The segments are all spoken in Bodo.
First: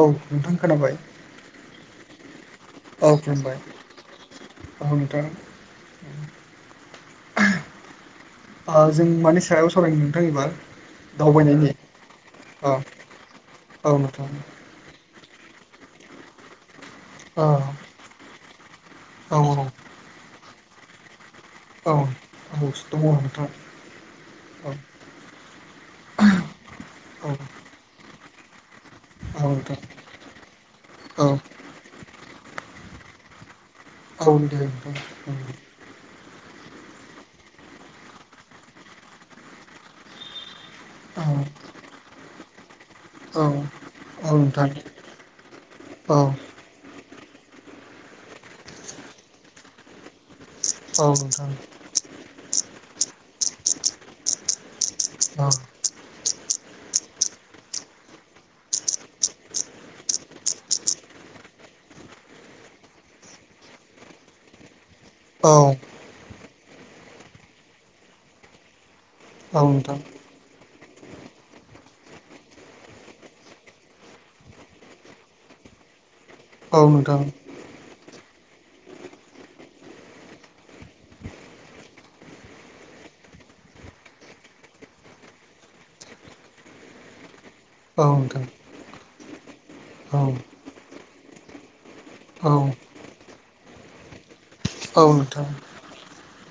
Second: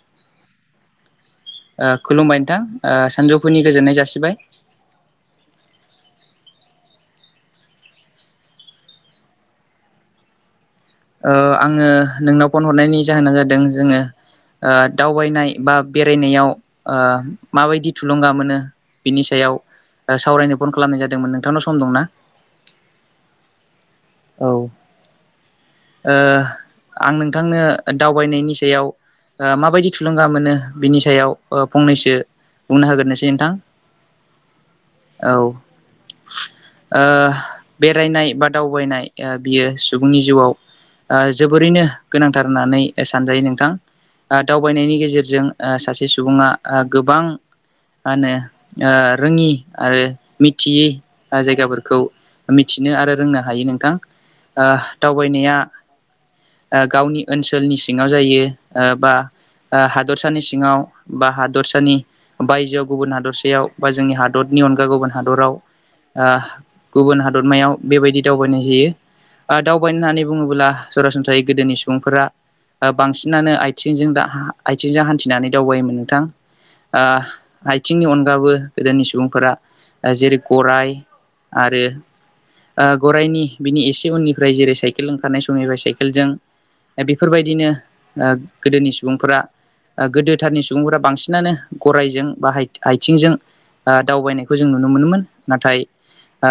औ नोंथां खोनाबाय खुलुमबाय औ नोंथां खुलुमबाय सानजौफुनि गोजोननाय जासिबाय औ नोंथां [inaudible] जों मानि सायाव सावरायनो नोंथां एबार दावबायनायनि आङो नोंनाव फन औ हरनायनि जाहोना जादों औ जोङो नोंथां दावबायनाय बा बेरायनायाव औ माबायदि थुलुंगा मोनो बिनि औ सायाव सावरायनो फन खालामनाय जादोंमोन। नोंथांनाव सम औ औ दंना सावराय जागोन नोंथां औ। आं औ नोंथांनो दावबायनायनि सायाव औ नोंथां माबायदि थुलुंगा मोनो बिनि औ सायाव फंनैसो बुंना होगोरोनोसै नोंथां। उ दे नोंथां। औ बेरायनाय बा दावबायनाय बियो सुबुंनि जिउआव औ जोबोरैनो गोनांथार होननानै औ सानजायो नोंथां औ नोंथां दावबायनायनि गेजेरजों सासे सुबुङा गोबां मा होनो रोङि आरो मि थियै जायगाफोरखौ मिथिनो आरो रोंनो हायो नोंथां। औ। दावबायनाया गावनि ओनसोलनि सिङाव जायो बा हादरसानि सिङाव बा हादरसानि बायजोआव गुबुन हादरसायाव बा जोंनि हादर नि अनगा गुबुन हादराव गुबुन हादरमायाव बेबायदि दावबायनाय जायो। ओ दावबायनो होननानै बुङोब्ला सरासनस्रायै गोदोनि सुबुंफोरा बांसिनानो आथिंजों दा आथिंजों हान्थिनानै दावबायोमोन नोंथां। औ नोंथां औ नोंथां औ नोंथां औ नोंथां औ आथिंनि अन गा गोदोनि सुबुंफोरा जेरै गराय आरो गराइनि बिनि एसे उननि ओमफ्राय जेरै साइकेल ओंखारनाय समनिफ्राय साइकेलजों बेफोरबायदिनो गोदोनि सम सुबुंफोरा गोदोथारनि सुबुंफोरा बांसिनानो गरायजों बा आथिंजों दावबायनाय खौ जों नुनो मोनोमोन नोंथां औ नाथाय ओ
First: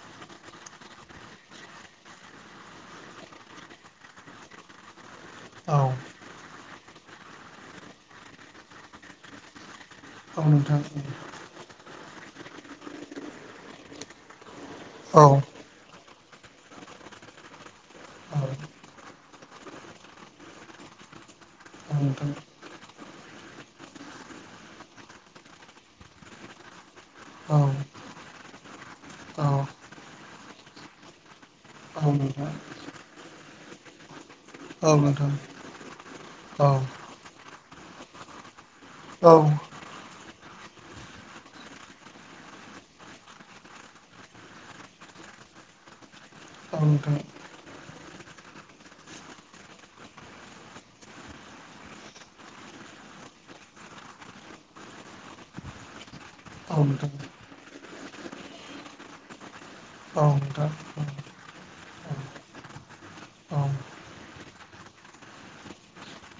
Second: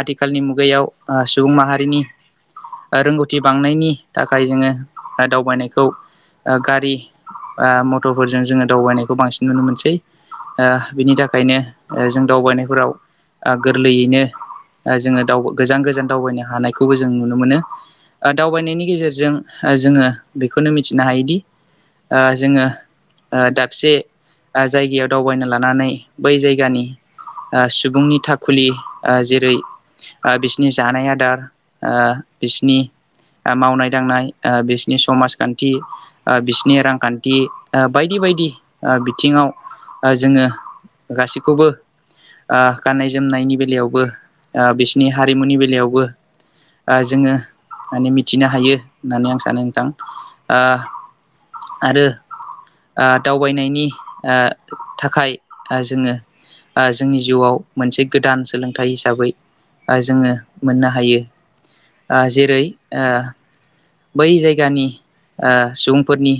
आथिखालनि मुगायाव सुबुं माहारिनि रोंगौथि बांनायनि थाखाय जोङो दावबायनायखौ गारि मटरफोरजों जोङो दावबायनायखौ बांसिन नुनो मोनसै बिनि थाखायनो जों दावबायनायफोराव गोरलैयैनो जोङो दाव गोजान गोजान दावबायनो हानायखौबो जों नुनो मोनो दावबायनायनि गेजेरजों जोङो बेखौनो मिथिनो हायोदि ओ जोङो दाबसे जायगायाव दावबायनो लानानै बै जायगानि सुबुंनि थाखुलि औ जेरै बिसनि जानाय आदार औ नोंथां बिसिनि मावनाय दांनाय औ बिसिनि नोंथां समाजखान्थि औ बिसिनि रांखान्थि बायदि बायदि औ बिथिङाव जोङो गासैखौबो गाननाय जोमनायनि बेलायावबो बिसिनि हारिमुनि बेलायावबो ओ औ नोंथां जोङो माने मिथिनो हायो होननानै आं सानो नोंथां ओ आरो ओ दावबायनायनि ओ थाखाय जोङो औ ओ नोंथां जोंनि जिउआव मोनसे गोदान सोलोंथाइ हिसाबै औ जोङो नोंथां मोननो हायो। आ जेरै आ औ बै जायगानि ओ सुबुंफोरनि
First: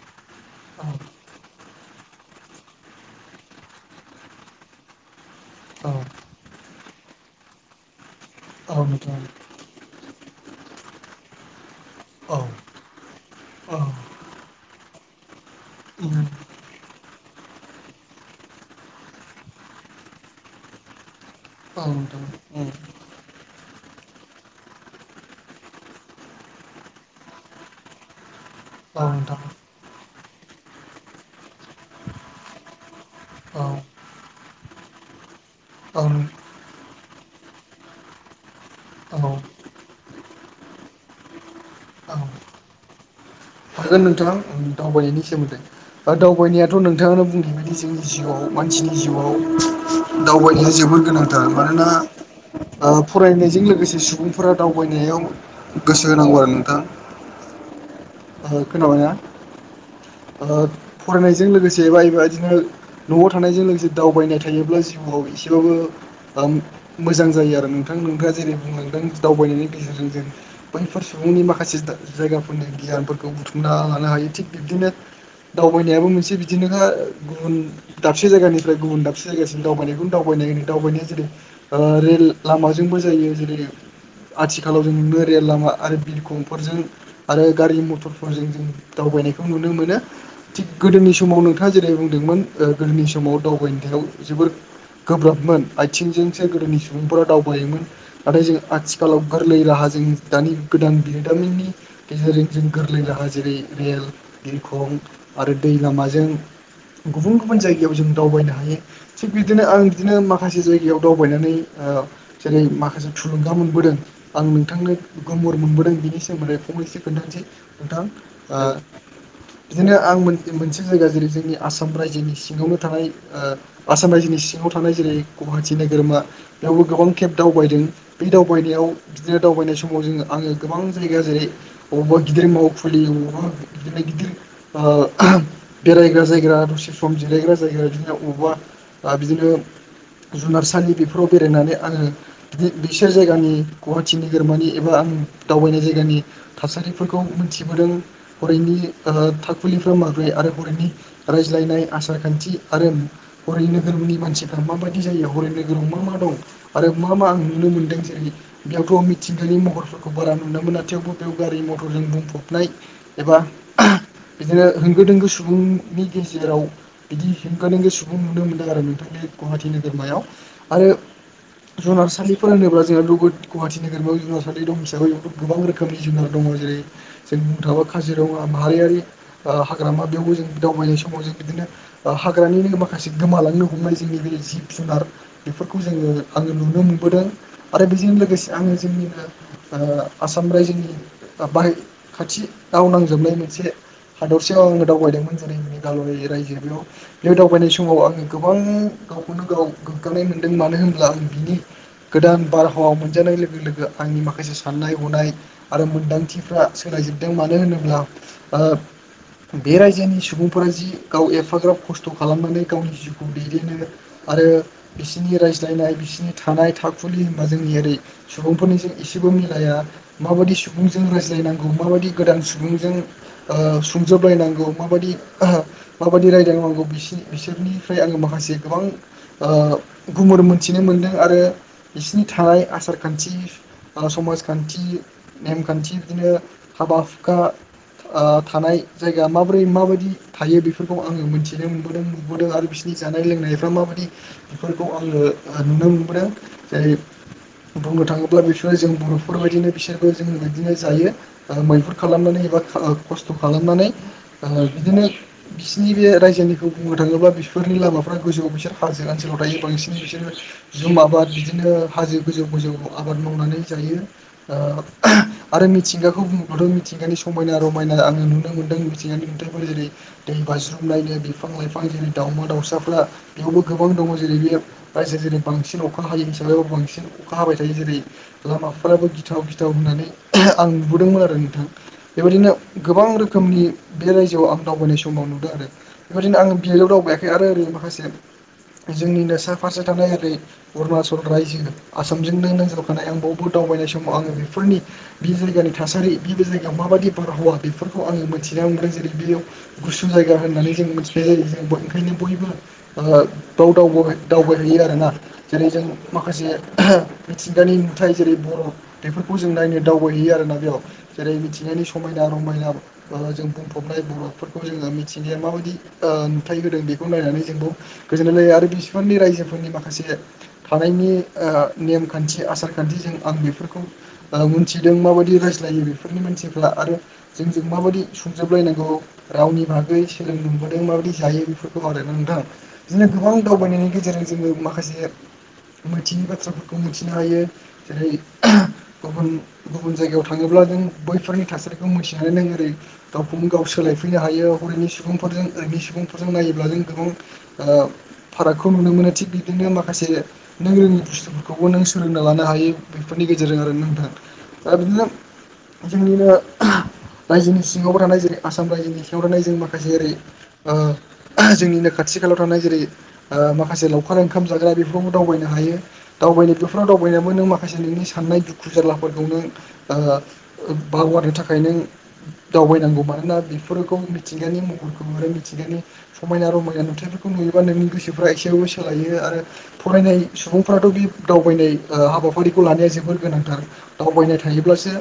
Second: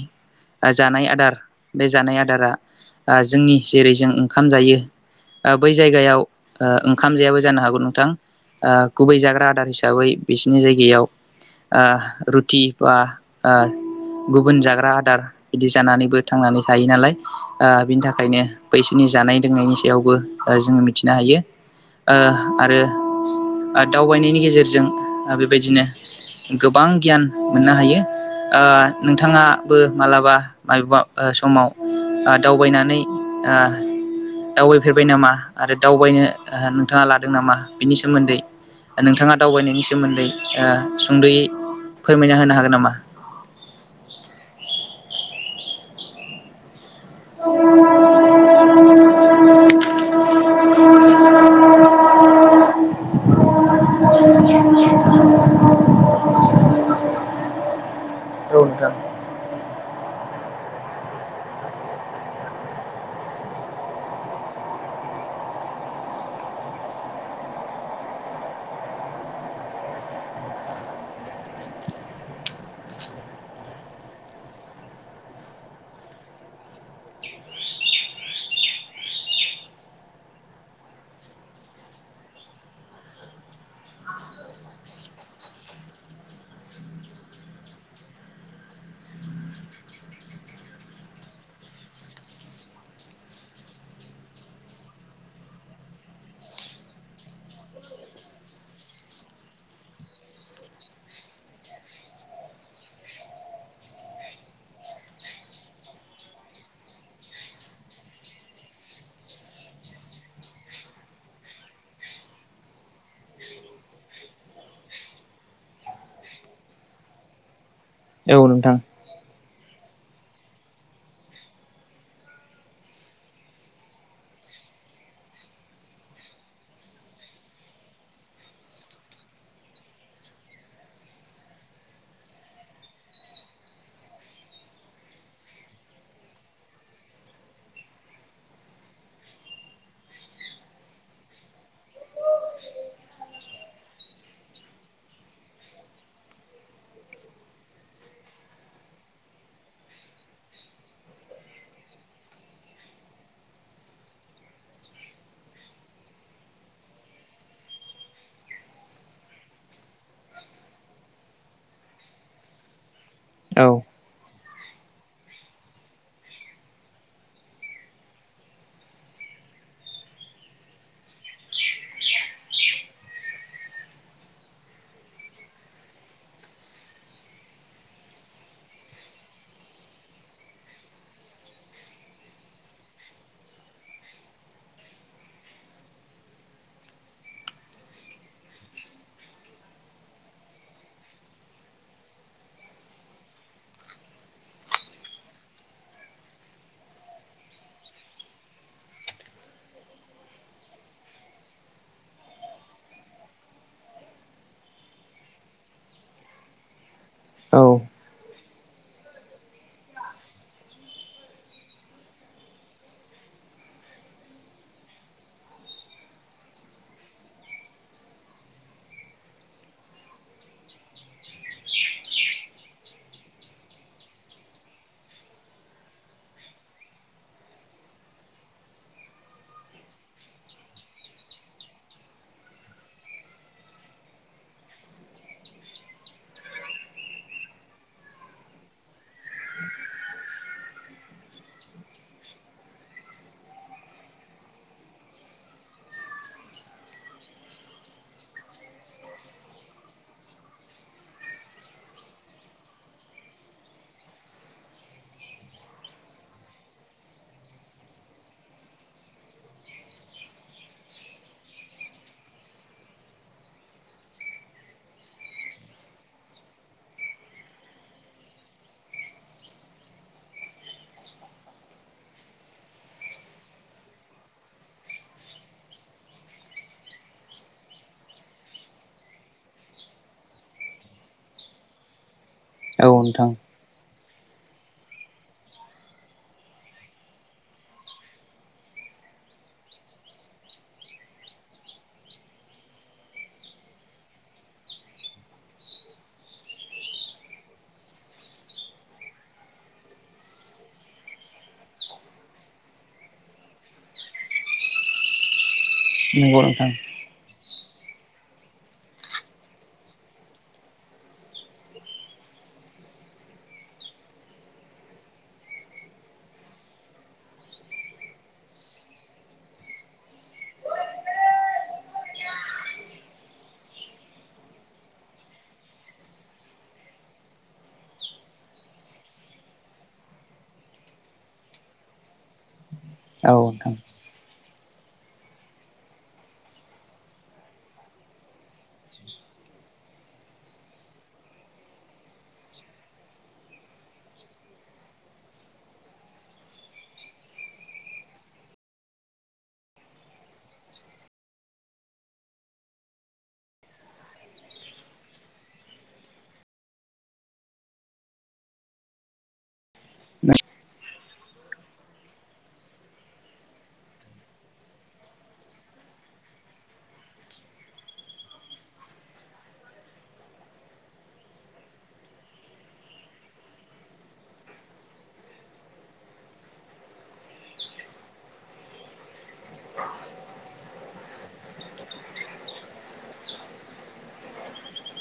जानाय आदार बे जानाय आदारा ओ जोंनि जेरै जों ओंखाम जायो ओ बै औ जायगायाव ओंखाम जायाबो जानो हागौ नोंथां ओ औ गुबै नोंथां जाग्रा आदार हिसाबै बिसिनि जायगायाव ओ औ रुटि बा गुबुन जाग्रा आदार बिदि जानानैबो उम थांनानै थायो नालाय ओ बिनि थाखायनो बैसिनि जानाय लोंनायनि सायावबो जोङो मिथिनो हायो। औ ओ नोंथां औ आरो दावबायनायनि गे जेरजों बेबायदिनो गोबां गियान मोननो हायो आ औ नोंथां नोंथाङाबो माब्लाबा माबबा समाव दावबायनानै आ औ दावबायफेरबाय नामा आरो औ दावबायनो नोंथाङा लादों नामा बिनि सोमोन्दै नोंथाङा औ दावबायनायनि सोमोन्दै सुंद'यै औ फोरमायना होनो हागोन नामा? हागोन नोंथाङा दावबायनायनि सोमोन्दै दावबायनाया थ' नोंथाङा बुंनाय बदि जोंनि जिउआव मानसिनि जिउआव दावबायनाया जोबोद गोनांथार मानो ना फरायनायजों लोगोसे सुबुंफोरा दावबायनायाव गोसो होनांगौ आरो नोंथां [inaudible] औ ओं नोंथां खोनाबायना [inaudible] ओ फरायनायजों लोगोसे एबा एबादिनो न'आव थानायजों लोगोसे दावबायनाय थायोब्ला जिउआव एसेबाबो मोजां जायो आरो नोंथां नोंथाङा जेरै बुंलांदों दावबायनायनि गेजेरजों जों बैफोर सुबुंनि माखासे जायगाफोरनि गियानफोरखौ बुथुमना लानो हायो थिग बिब्दिनो दावबायनायाबो मोनसे बिदिनोखा गुबुन दाबसे जायगानिफ्राय गुबुन दाबसे जायगासिम दावबायनायखौनो दावबायनाय दावबायनाया जेरै ओ रेल लामाजोंबो जायो जेरै आथिखालाव जों नुनो रेल लामा आरो बिरखंफोरजों आरो गारि मथर फोरजों दावबायनायखौ नुनो मोनो थिग गोदोनि समाव नोंथाङा जेरै बुंदोंमोन ओ गोदोनि समाव समाव दावबायाव जोबोर गोब्राबमोन आथिंजोंसो गोदोनि सुबुंफोरा दावबायोमोन नाथाय जों आथिखालाव गोरलै राहा जों दानि गोदान बिरोंदामिनि गेजेरजों जों गोर- लै राहा जेरै रेल बिरखं आरो दै लामाजों गुबुन गुबुन जायगायाव जों दावबायनो हायो थिग बिदिनो आं बिदिनो माखासे जायगायाव दावबायनानै औ जेरै माखासे थुलुंगा मोनबोदों आं नोंथांनो गोमुर मोनबोदों बिनि सोमोन्दै फं- खोन्थासै नोंथां औ ओ नोंथां बिदिनो आं मोनसे जायगा जेरै जोंनि आसाम रायजोनि सिङावनो थानाय ओ आसाम रायजोनि सिङाव थानाय जेरै गुवाहाटि नोगोरमा बेयावबो गोबां केेब दावबायदों बे दावबायनायाव बिदिनो दावबाय नाय समाव जोङो आङो गोबां जायगा जेरै बबावबा गिदिर माव थिलि अबावबा बिदिनो गिदिर ओ बेरायग्रा जायग्रा दसे सम जिरायग्रा जाय- गा बेदिनो अबा आ बिदिनो जुनारसालि बेफोराव बेरायनानै आङो बिसोर जायगानि गुवाहाटि नोगोरमानि एबा आं दावबायनाय जायगानि थासारिफोरखौ मोन- थिबोदों हरैनि थाखुलिफ्रा माबोरै आरो हरैनि रायज्लायनाय आसार खान्थि आरो हरै नोगोरनि मानसिफ्रा माबायदि जायो हरै नोगोराव मा मा दं आरो मा मा आं नुनो मोनदों जेरै बेयावथ' मिथिंगानि महरफोरखौ बारा नुनो मोना थेवबो बेयाव गारि मथरजों बुंफब नाय एबा औ बिदिनो होंगो दोंगो सुबुंनि गेजेराव बिदि हेंगो दोंगो सुबुं नुनो मोनदों आरो नोंथांनि गुवाहाटी नोगोरमायाव आरो जुनारसालि फोरहोनोब्ला जोंहा गुवाहाटि नोगोरमायाव जुनारसालि दं हिसाबै बे गोबां रोखोमनि जुनार दं जेरै जों बुंनो थांबा काजिरङा माहारियारि हाग्रामा बेयावबो जों दावबायनाय समाव जों बिदिनो हाग्रानिनो माखासे गोमालांनो हमनाय जोंनि बे जिब जुनार बेफोरखौ जोङो आङो नुनो मोनबोदों आरो बेजों लोगोसे आङो जोंनिनो आसाम ओ रायजोनि बाहे खाथि गाव नांजाबनाय मोनसे हादरसायाव आङो दावबायदोंमोन जेरै मेघालय रायजो बेयाव बे दावबायनाय समाव आङो गोबां गावखौनो गाव गोग्गानाय मोन्दों मानो होनब्ला आं बिनि गोदान बारहावा मोनजानाय लोगो लोगो आंनि माखासे साननाय हनाय आरो मोनदांथिफ्रा सोलायजोबदों मानो होनोब्ला औ बे रायजोनि सुबुंफोरा जि गाव एफाग्राब खस्थ' खालामनानै गावनि जिउखौ दैदेननो आरो बिसोरनि रायज्लायनाय बिसोरनि थानाय थाखुलि होनबा जोंनि ओरै सुबुंफोरनिजों एसे बो मिलाया माबायदि सुबुंजों रायज्लायनांगौ माबायदि गोदान सुबुंजों ओ सुंजोबलायनांगौ माबायदि मायदि राय- लायनांगौ बि बिसोरनिफ्राय आङो माखासे गोबां गुमुर मोनथिनो मोनदों आरो बिसिनि थानाय आसार खान्थि आरो समाजखान्थि नेमखान्थि बिदिनो हाबा हुखा ओ थानाय जायगा माबोरै माबायदि थायो बेफोरखौ आङो मिथिनो मोनबोदों नुबोदों आरो बिसोरनि जानाय लोंनायफ्रा माबायदि बेफोरखौ आङो नुनो मोनबोदों जेरै बुंनो थाङोब्ला बिसोरो जों बर'फोरबायायदिनो बिसोरबो जोंङो बिदिनो जायो। मैहुर खालामनानै एबा खस्थ' खालामनानै बिदिनो बिसिनि बे रायजो खौ बुंनो थाङोबा बेफोरनि लामाफ्रा गोजौ बिसोर हाजो ओनसोलाव थायो बांसिन बिसोरो जुम आबाद बिदिनो हाजो गोजौ गोजौ आबाद मावनानै जायो ओ आरो मिथिंगा खौ बुङोबाथ' मिथिंगानि समायना रमायना आङो नुनो मोनदों मिथिंगानि नुथायफोर जेरै दै बाज्रुमनायनो बिफां लाइफां जेरै दाउमा दाउसाफ्रा बेयावबो गोबां दङ जेरै बे रायजो जेरै बांसिन अखा हायो हिसाबैबो बांसिन अखा हाबाय थायो जेरै लामाफोराबो गिथाव गिथाव होननानै आं नुबोदोंमोन आरो नोंथां बेबायदिनो औ गोबां नोंथां रोखोमनि बे रायजोआव आं दावबायनाय समाव नुदों आरो बेबायदिनो आं बियावल' दावबायाखै आरो ओरै माखासे जोंनिनो सा फारसे थानाय ओरै अरुणाचल रायजो आसामजोंनो नांजाबखानाय आं बावबो दा दावबायनाय समाव आङो बेफोरनि बि जायगानि थासारि बे जायगायाव माबादि बारहावा बेफोरखौ आङो मिथिना मोनदों जेरै बेयाव गुसु जायगा होननानै जों मिथिनाय जायो जों ओंखायनो बयबो बाव दावबायहैयो आरोना जेरै जों नंगौ माखासे नोंथां बिथिं [unintelligible] जेरै बरफ बेफोरखौ जों नायनो दावबायहैयो आरोना जेरै मिथिंगानि समायना रमायना जों बुंफबनाय बरफफोरखौ जोङो मिथिगाया माबादि नुथाय होदों बेखौ नायनानै जोंबो गोजोननाय लायो आरो बिसिबांनि रायजोफोरनि माखासे थानायनि ओ नेमखान्थि आसार खान्थिजों आं बेफोरखौ मोनथिदों माबायदि जायो बेफोरनि मानसिफ्रा आरो जोंजों माबायदि सुंजोबलायनांगौ रावनि बागै सोलोंनो मोनबोदों माबायदि जायो बेफोरखौ आरो नोंथां बिदिनो औ गोबां नोंथां दावबायनायनि गेजेरजों जोङो माखासे मोनथियि बाथ्राफोरखौ मिथिनो हायो जेरै गुबुन गुबुन जायगायाव थां थाङोब्ला नों बैफोरनि थासारिखौ मोनथिनानै नों ओरै गावखौनो गाव सोलायफैनो हायो हरैनि सुबुंफोर जों ओरै सुबुंफोरजों नायोब्ला जों गोबां ओ फारागखौ नुनो मोनो थिग बिदिनो माखासे नों रोङै बुस्थुफोरखौबो नों सोलोंना लानो हायो बेफोरनि गेजेरजों आरो नोंथां दा बिदिनो जोंनिनो रायजोनि सिङावबो थानाय जेरै आसाम रायजोनि सिङाव थानाय जों माखासे ओरै ओ जोंनिनो खाथि थि खायालाव थानाय जेरै माखासे लावखार ओंखाम जाग्रा बेावबो दावबायनो हायो दावबायनो बेफोराव दावबायनो बो नों माखासे नोंनि साननाय दुखु जारलाफोरखौ नों ओ बावगारनो थाखाय नों दावबायनांगौ मानोना बेफोरखौ मिथिंगानि महर आरो मिथिगानि समायना रमायना नुथायफोरखौ नुयोबा नोंनि गोसोफ्रा एसेबाबो सोलायो आरो। फरायनाय सुबुंफोराथ' बे दावबायनाय हाबाफारिखौ लानाया जोबोर गोनांथार दावबायनाय थायोब्लासो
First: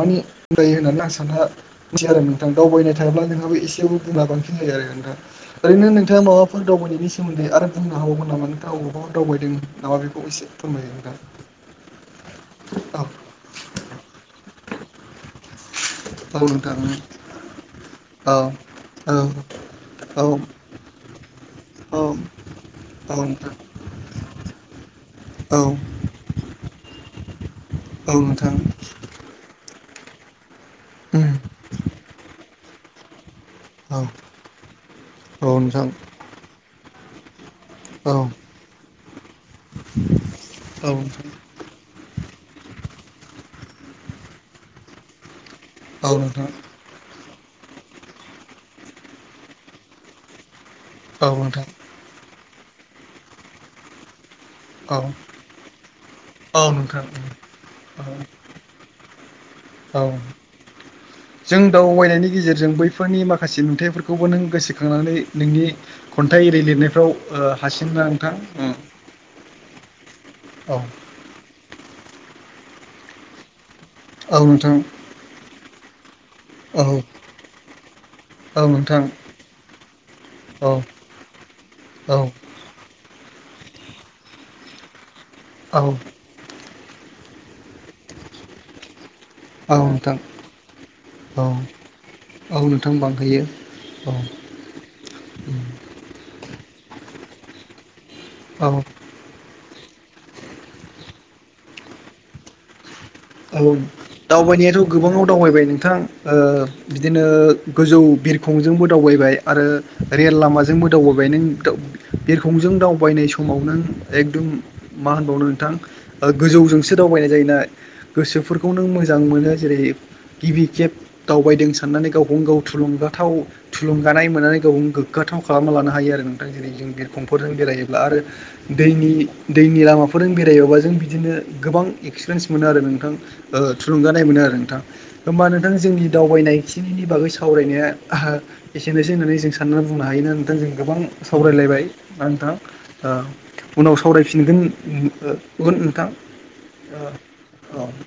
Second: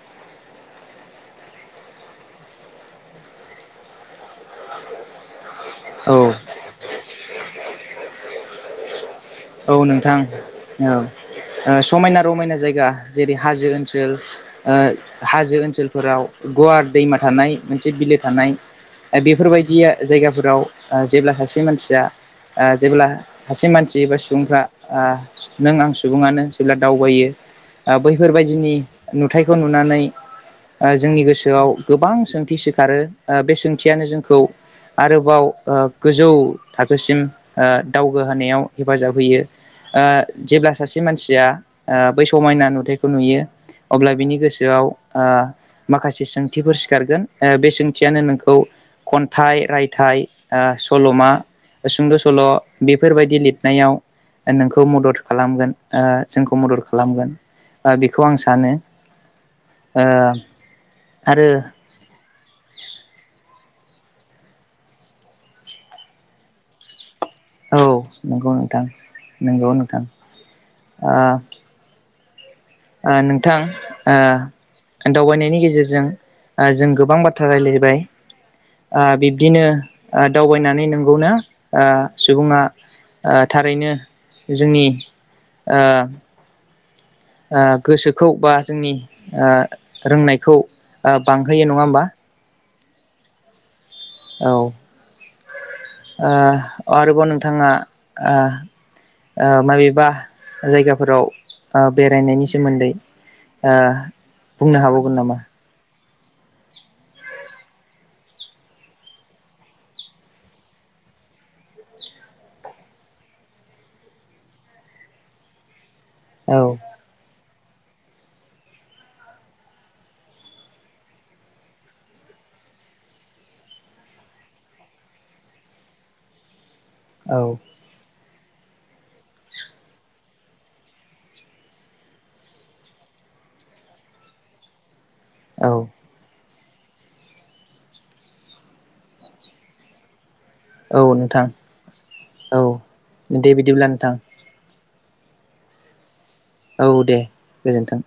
मानि जायो होननानै आं साननासै आरो नोंथां दावबायनाय थायाब्ला नोंहाबो एसेयावबो गोहोआ बांसिन जायो। ओरैनो नोंथाङा औ माबाफोर दावबाय बेनि सोमोन्दै आरो बुंनो हागावगोन नामा नोंथा अबावबा दावबायदों औ नामा नोंथां बेखौ एसे फोरमायो नोंथां औ समायना रमायना जायगा औ जेरै हाजो ओनसोल ओ हाजो ओनसोलफोराव औ नोंथां गुवार दैमा थानाय मोनसे बिलो औ थानाय बेफोरबायदिया औ जायगाफोराव जेब्ला सासे मानसिया औ ओ‌ जेब्ला औ नोंथां सासे मानसि एबा सु- ओ औ नों आं सुबुङानो जेब्ला दावबायो औ नोंथां औ नोंथां बैफोरबायदिनि नुथायखौ नुनानै जोंनि गोसोआव गोबां सोंथि सिखारो बे औ नोंथां औ नोंथां औ नोंथां औ सोंथियानो जोंखौ आरोबाव ओ औ गोजौ थाखोसिम ओ दावगा होनायाव हेफाजाब होयो जेब्ला सासे मानसिया ओ बै समायना नुथायखौ नुयो अब्ला बिनि गोसोआव ओ माखासे सोंथिफोर सिखारगोन ओ बे सोंथियानो नोंखौ खन्थाइ रायथाइ ओ सल'मा सुंद' सल' बेफोरबायदि लिरनायाव नोंखौ मदद खालामगोन जोंखौ मदद नोंथां खालामगोन। बेखौ आं सानो ओ औ औ आरो नि गेजेरजों बैफोरनि माखासे नुथाइफोरखौबो नों गोसोखांनानै नोंनि खन्थाइ एरि लिरनायफ्राव औ हारसिं ना नोंथां नंगौ नोंथां नोंथां नोंथां उम दावबायनायनि गेजेरजों जों गोबां औ बाथ्रा राय्लायबाय औ नोंथां बिब्दिनो औ दावबायनानै नोंगौ ना औ नोंथां औ सुबुङा थारैनो जोंनि ओ औ गोसोखौ बा जोंनि औ नोंथां रोंनायखौ औ बांहोयो नङा होमबा? औ नोंथां बांहोयो। औ आरोबाव नोंथाङा ओ औ ओ माबेबा जायगाफोराव बेरायनायनि सोमोन्दै औ ओ बुंनो दावबायनायाथ' हाबावगोन गोबाङाव नामा? दावबाय नोंथां बिदिनो गोजौ बिरखंजोंबो दावबायबाय आरो रेल लामाजोंबो दावबायबाय। नों बिरखंजों दावबायनाय समाव नों एकदम मा होनबावनो नोंथां औ गोजौजोंसो दावबायनाय जायोना गोसोफोरखौ नों मोजां मोनो जेरै गिबि खेब दावबायदों साननानै गावखौनो गाव थुलुंगा। गोथाव थुलुंगानाय मोननानै गावनो गोगाथाव खालामना लानो हायो आरो नोंथां जेरै जों बिरखंफोरजों औ बेरायोब्ला आरो दैनि दैनि लामाफोरजों बेरायोबा जों बिदिनो गोबां एक्सपिरियेन्स मोनो आरो नों थां ओ थुलुंगानाय मोनो आरो नोंथां होमबा नोंथां जोंनि दावबायनाय एसे एनैनि बागै सावरायनाया एसेनोसै होननानै जों साननानै बुंनो हायो। जों गोबां औ नोंथां सावरायलायबाय दा नोंथां औ दे बिदिब्ला उनाव नोंथां सावरायफिनगोन। गुबुन नोंथां औ दे औ गोजोन्थों।